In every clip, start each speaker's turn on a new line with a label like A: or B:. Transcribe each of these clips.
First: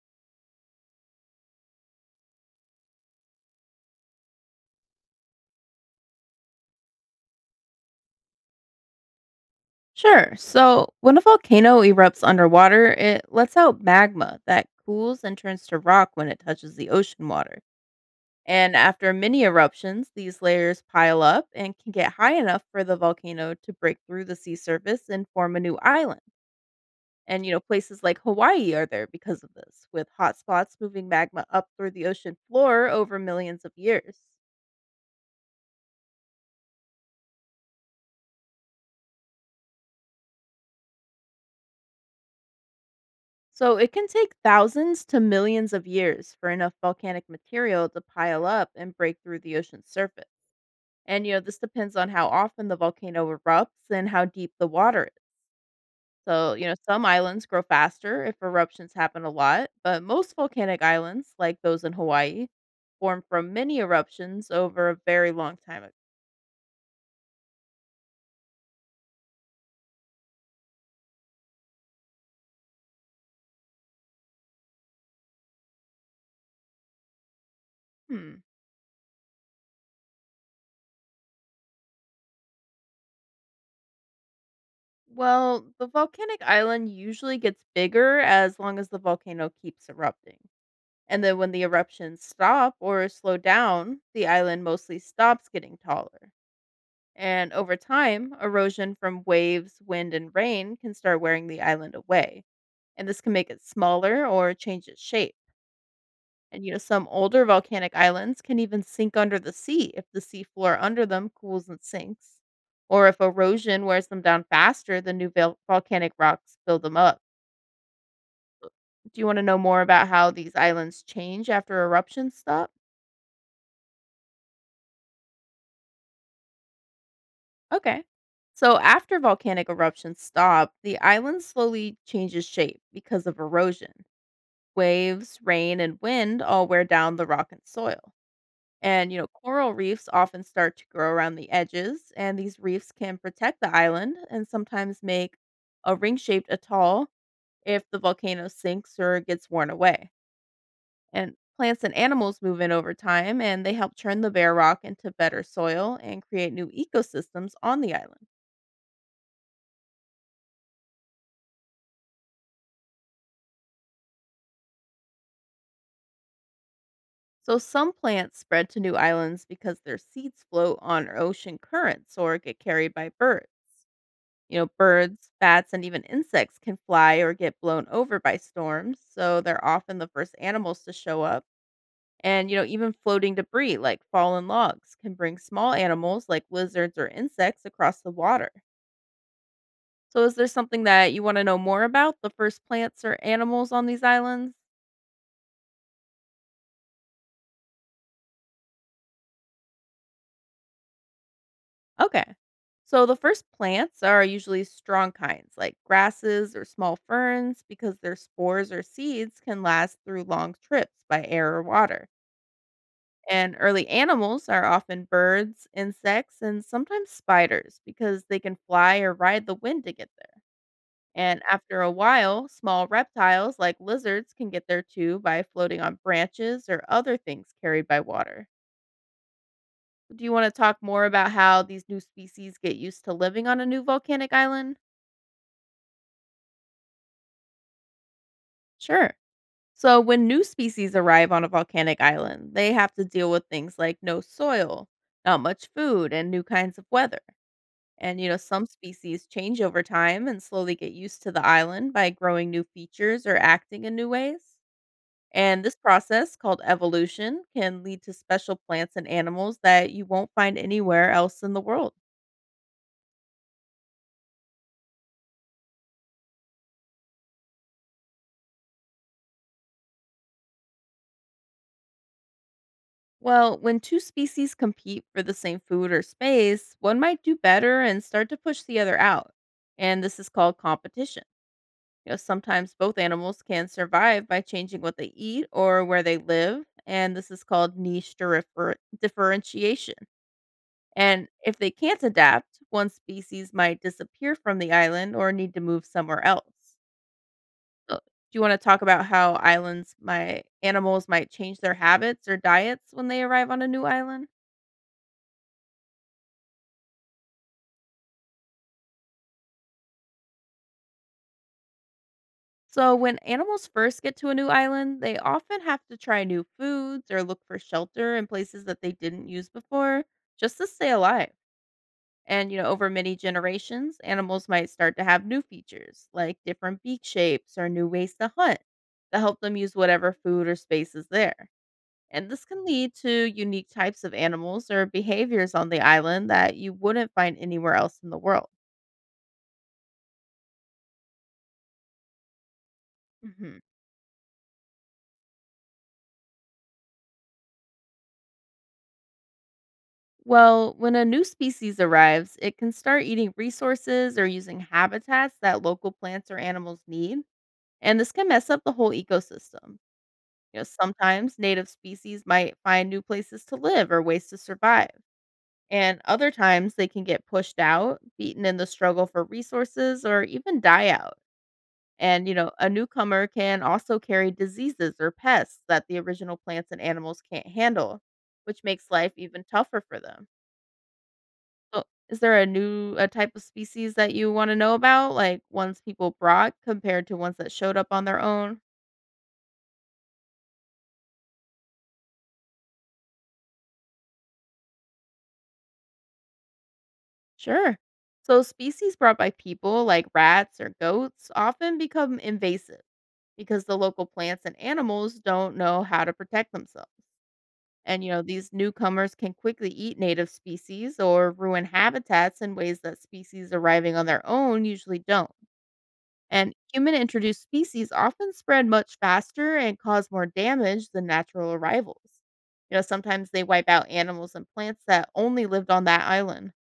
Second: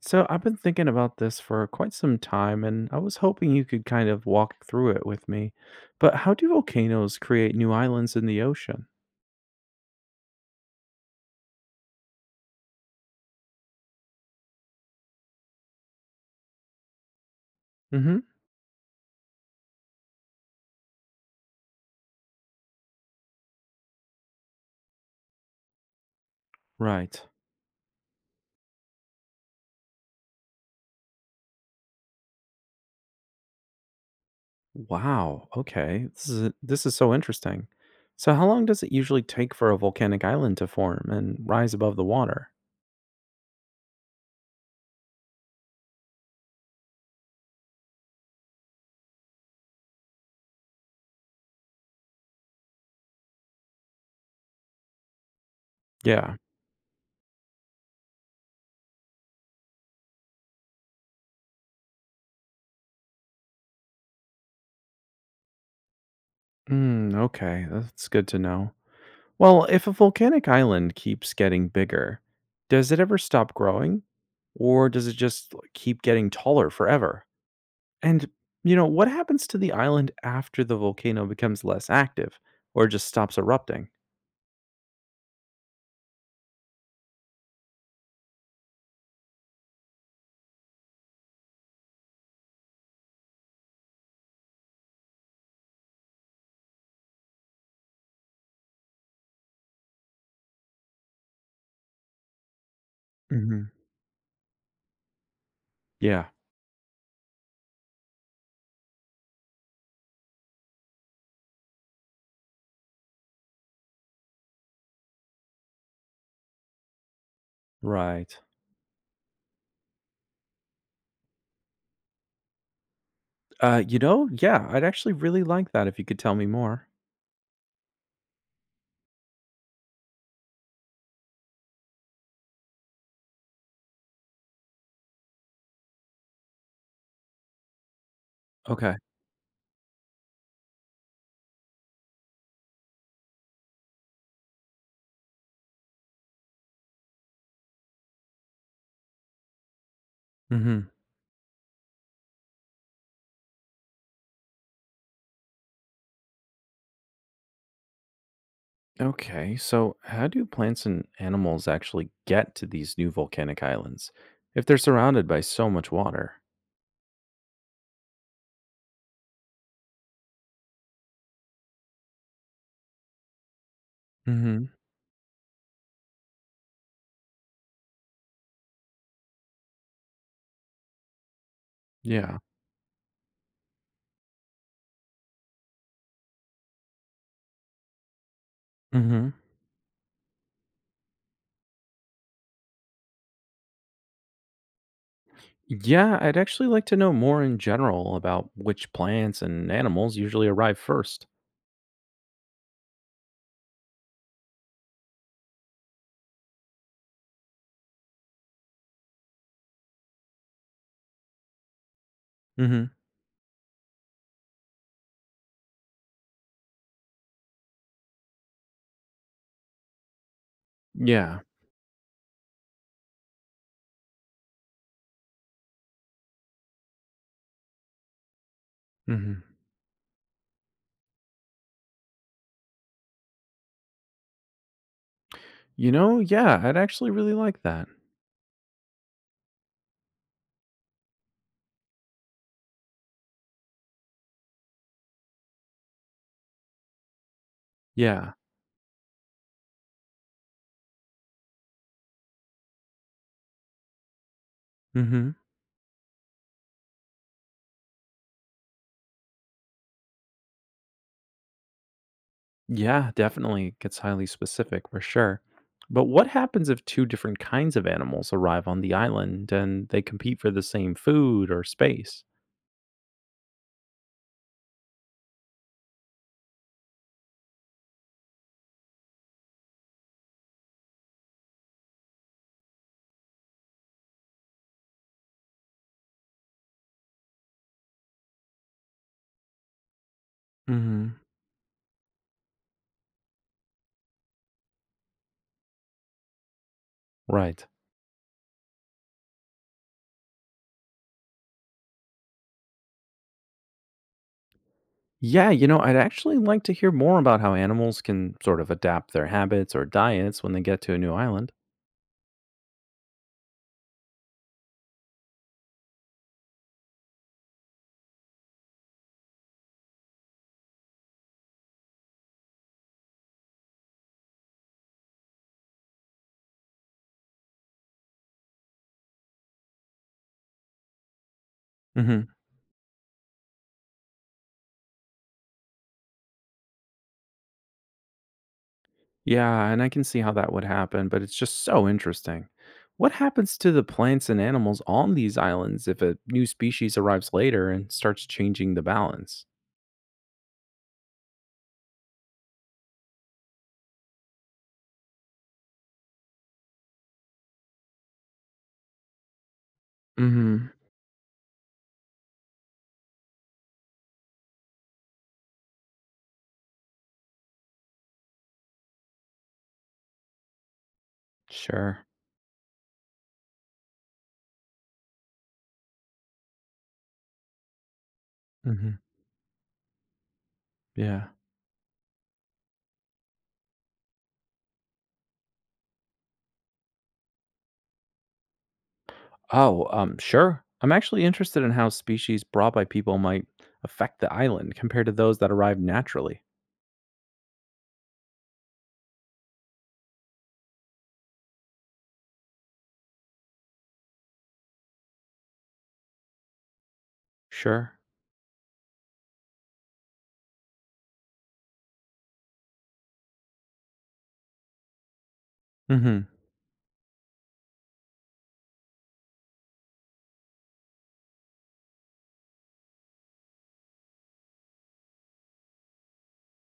A: So I've been thinking about this for quite some time, and I was hoping you could kind of walk through it with me. But how do volcanoes create new islands in the ocean?
B: Sure. So when a volcano erupts underwater, it lets out magma that cools and turns to rock when it touches the ocean water.
A: Mm-hmm.
B: And after many eruptions, these layers pile up and can get high enough for the volcano to break through the sea surface and form a new island.
A: Right.
B: And, you know, places like Hawaii are there because of this, with hot spots moving magma up through the ocean floor over millions of years.
A: Wow. Okay. This is so interesting. So how long does it usually take for a volcanic island to form and rise above the water?
B: So it can take thousands to millions of years for enough volcanic material to pile up and break through the ocean's surface. And you know, this depends on how often the volcano erupts and how deep the water is.
A: Yeah.
B: So, you know, some islands grow faster if eruptions happen a lot, but most volcanic islands, like those in Hawaii, form from many eruptions over a very long time ago.
A: Mm, okay. That's good to know. Well, if a volcanic island keeps getting bigger, does it ever stop growing? Or does it just like, keep getting taller forever? And,
B: Hmm.
A: you know, what happens to the island after the volcano becomes less active or just stops erupting?
B: Well, the volcanic island usually gets bigger as long as the volcano keeps erupting. And then when the eruptions stop or slow down, the island mostly stops getting taller. And over time, erosion from waves, wind, and rain can start wearing the island away. And this can make it
A: Hmm.
B: smaller or change its shape.
A: Yeah,
B: And you know, some older volcanic islands can even sink under the sea if the seafloor under them cools and sinks, or if erosion wears them down faster than new volcanic rocks build them up.
A: right.
B: Do you want to know more about how these islands change after eruptions stop?
A: Yeah, I'd actually really like that if you could tell me more.
B: Okay. So after volcanic eruptions stop, the island slowly changes shape because of erosion. Waves, rain, and wind all wear down the rock and soil.
A: Okay.
B: And, you know, coral reefs often start to grow around the edges, and these reefs can protect the island and sometimes make a ring shaped atoll if the volcano sinks or gets worn away.
A: Hmm.
B: And plants and animals move in over time, and they help turn the bare rock into better soil and create new ecosystems on the island.
A: Okay, so how do plants and animals actually get to these new volcanic islands if they're surrounded by so much water?
B: So, some plants spread to new islands because their seeds float on ocean currents or get carried by birds. You know,
A: Hmm.
B: birds, bats, and even insects can fly or get blown over by storms, so they're often the first animals to show up.
A: Yeah.
B: And, you know, even floating debris like fallen logs can bring small animals like lizards or insects across the water.
A: Hmm.
B: So, is there something that you want to know more about the first plants or animals on these islands?
A: Yeah, I'd actually like to know more in general about which plants and animals usually arrive first.
B: Okay. So the first plants are usually strong kinds like grasses or small ferns because their spores or seeds can last through long trips by air or water.
A: Hmm.
B: And early animals are often birds, insects, and sometimes spiders because they can fly or ride the wind to get there.
A: Yeah.
B: And after a while, small reptiles like lizards can get there too by floating on branches or other things carried by water.
A: Hmm.
B: Do you want to talk more about how these new species get used to living on a new volcanic island?
A: Yeah, I'd actually really like that.
B: Sure. So, when new species arrive on a volcanic island, they have to deal with things like no soil, not much food, and new kinds of weather. And, you
A: Yeah.
B: know, some species change over time and slowly get used to the island by growing new features or acting in new ways.
A: Mhm.
B: And this process, called evolution, can lead to special plants and animals that you won't find anywhere else in the world.
A: Yeah, definitely. It gets highly specific for sure. But what happens if two different kinds of animals arrive on the island and they compete for the same food or space?
B: Well, when two species compete for the same food or space, one might do better and start to push the other out. And this is called competition. You know, sometimes both animals can survive by changing what they eat or where they live, and this is called niche differentiation.
A: Mhm.
B: And if they can't adapt, one species might disappear from the island or need to move somewhere else.
A: Right.
B: So, do you want to talk about how islands my animals might change their habits or diets when they arrive on a new island?
A: Yeah, I'd actually like to hear more about how animals can sort of adapt their habits or diets when they get to a new island.
B: So, when animals first get to a new island, they often have to try new foods or look for shelter in places that they didn't use before just to stay alive. And, you know, over many generations, animals might start to have new features like different beak shapes or new ways to hunt that help them use whatever food or space is there.
A: Mhm.
B: And this can lead to unique types of animals or behaviors on the island that you wouldn't find anywhere else in the world.
A: Yeah, and I can see how that would happen, but it's just so interesting. What
B: Mhm.
A: happens to the plants and animals on these islands if a new species arrives later and starts changing the balance?
B: Well, when a new species arrives, it can start eating resources or using habitats that local plants or animals need, and this can mess up the whole ecosystem. You know,
A: Mm-hmm.
B: sometimes native species might find new places to live or ways to survive, and other times they can get pushed out, beaten in the struggle for resources, or even die out.
A: Sure.
B: And, you know, a newcomer can also carry diseases or pests that the original plants and animals can't handle, which makes
A: Hmm.
B: life even tougher for them.
A: Yeah.
B: So, is there a type of species that you wanna know about, like, ones people brought compared to ones that showed up on their own?
A: Oh, sure. I'm actually interested in how species brought by people might affect the island compared to those that arrived naturally.
B: Sure. So species brought by people, like rats or goats, often become invasive because the local plants and animals don't know how to protect themselves.
A: Sure.
B: And, you know, these newcomers can quickly eat native species or ruin habitats in ways that species arriving on their own usually don't.
A: Hmm.
B: And human introduced species often spread much faster and cause more damage than natural arrivals. You know, sometimes they wipe out animals and plants that only lived on that island.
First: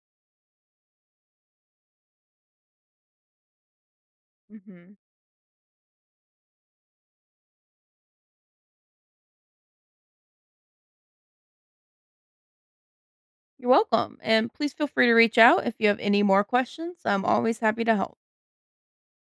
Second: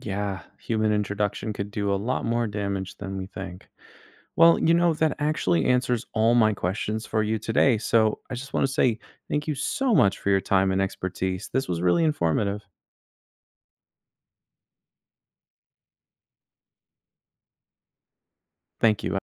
A: Yeah, human introduction could do a lot more damage than we think. Well,
B: Hmm.
A: that actually answers all my questions for you today. So I just want to say thank you so much for your time and expertise. This was really informative.
B: You're welcome. And please feel free to reach out if you have any more questions. I'm always happy to help.
A: Thank you.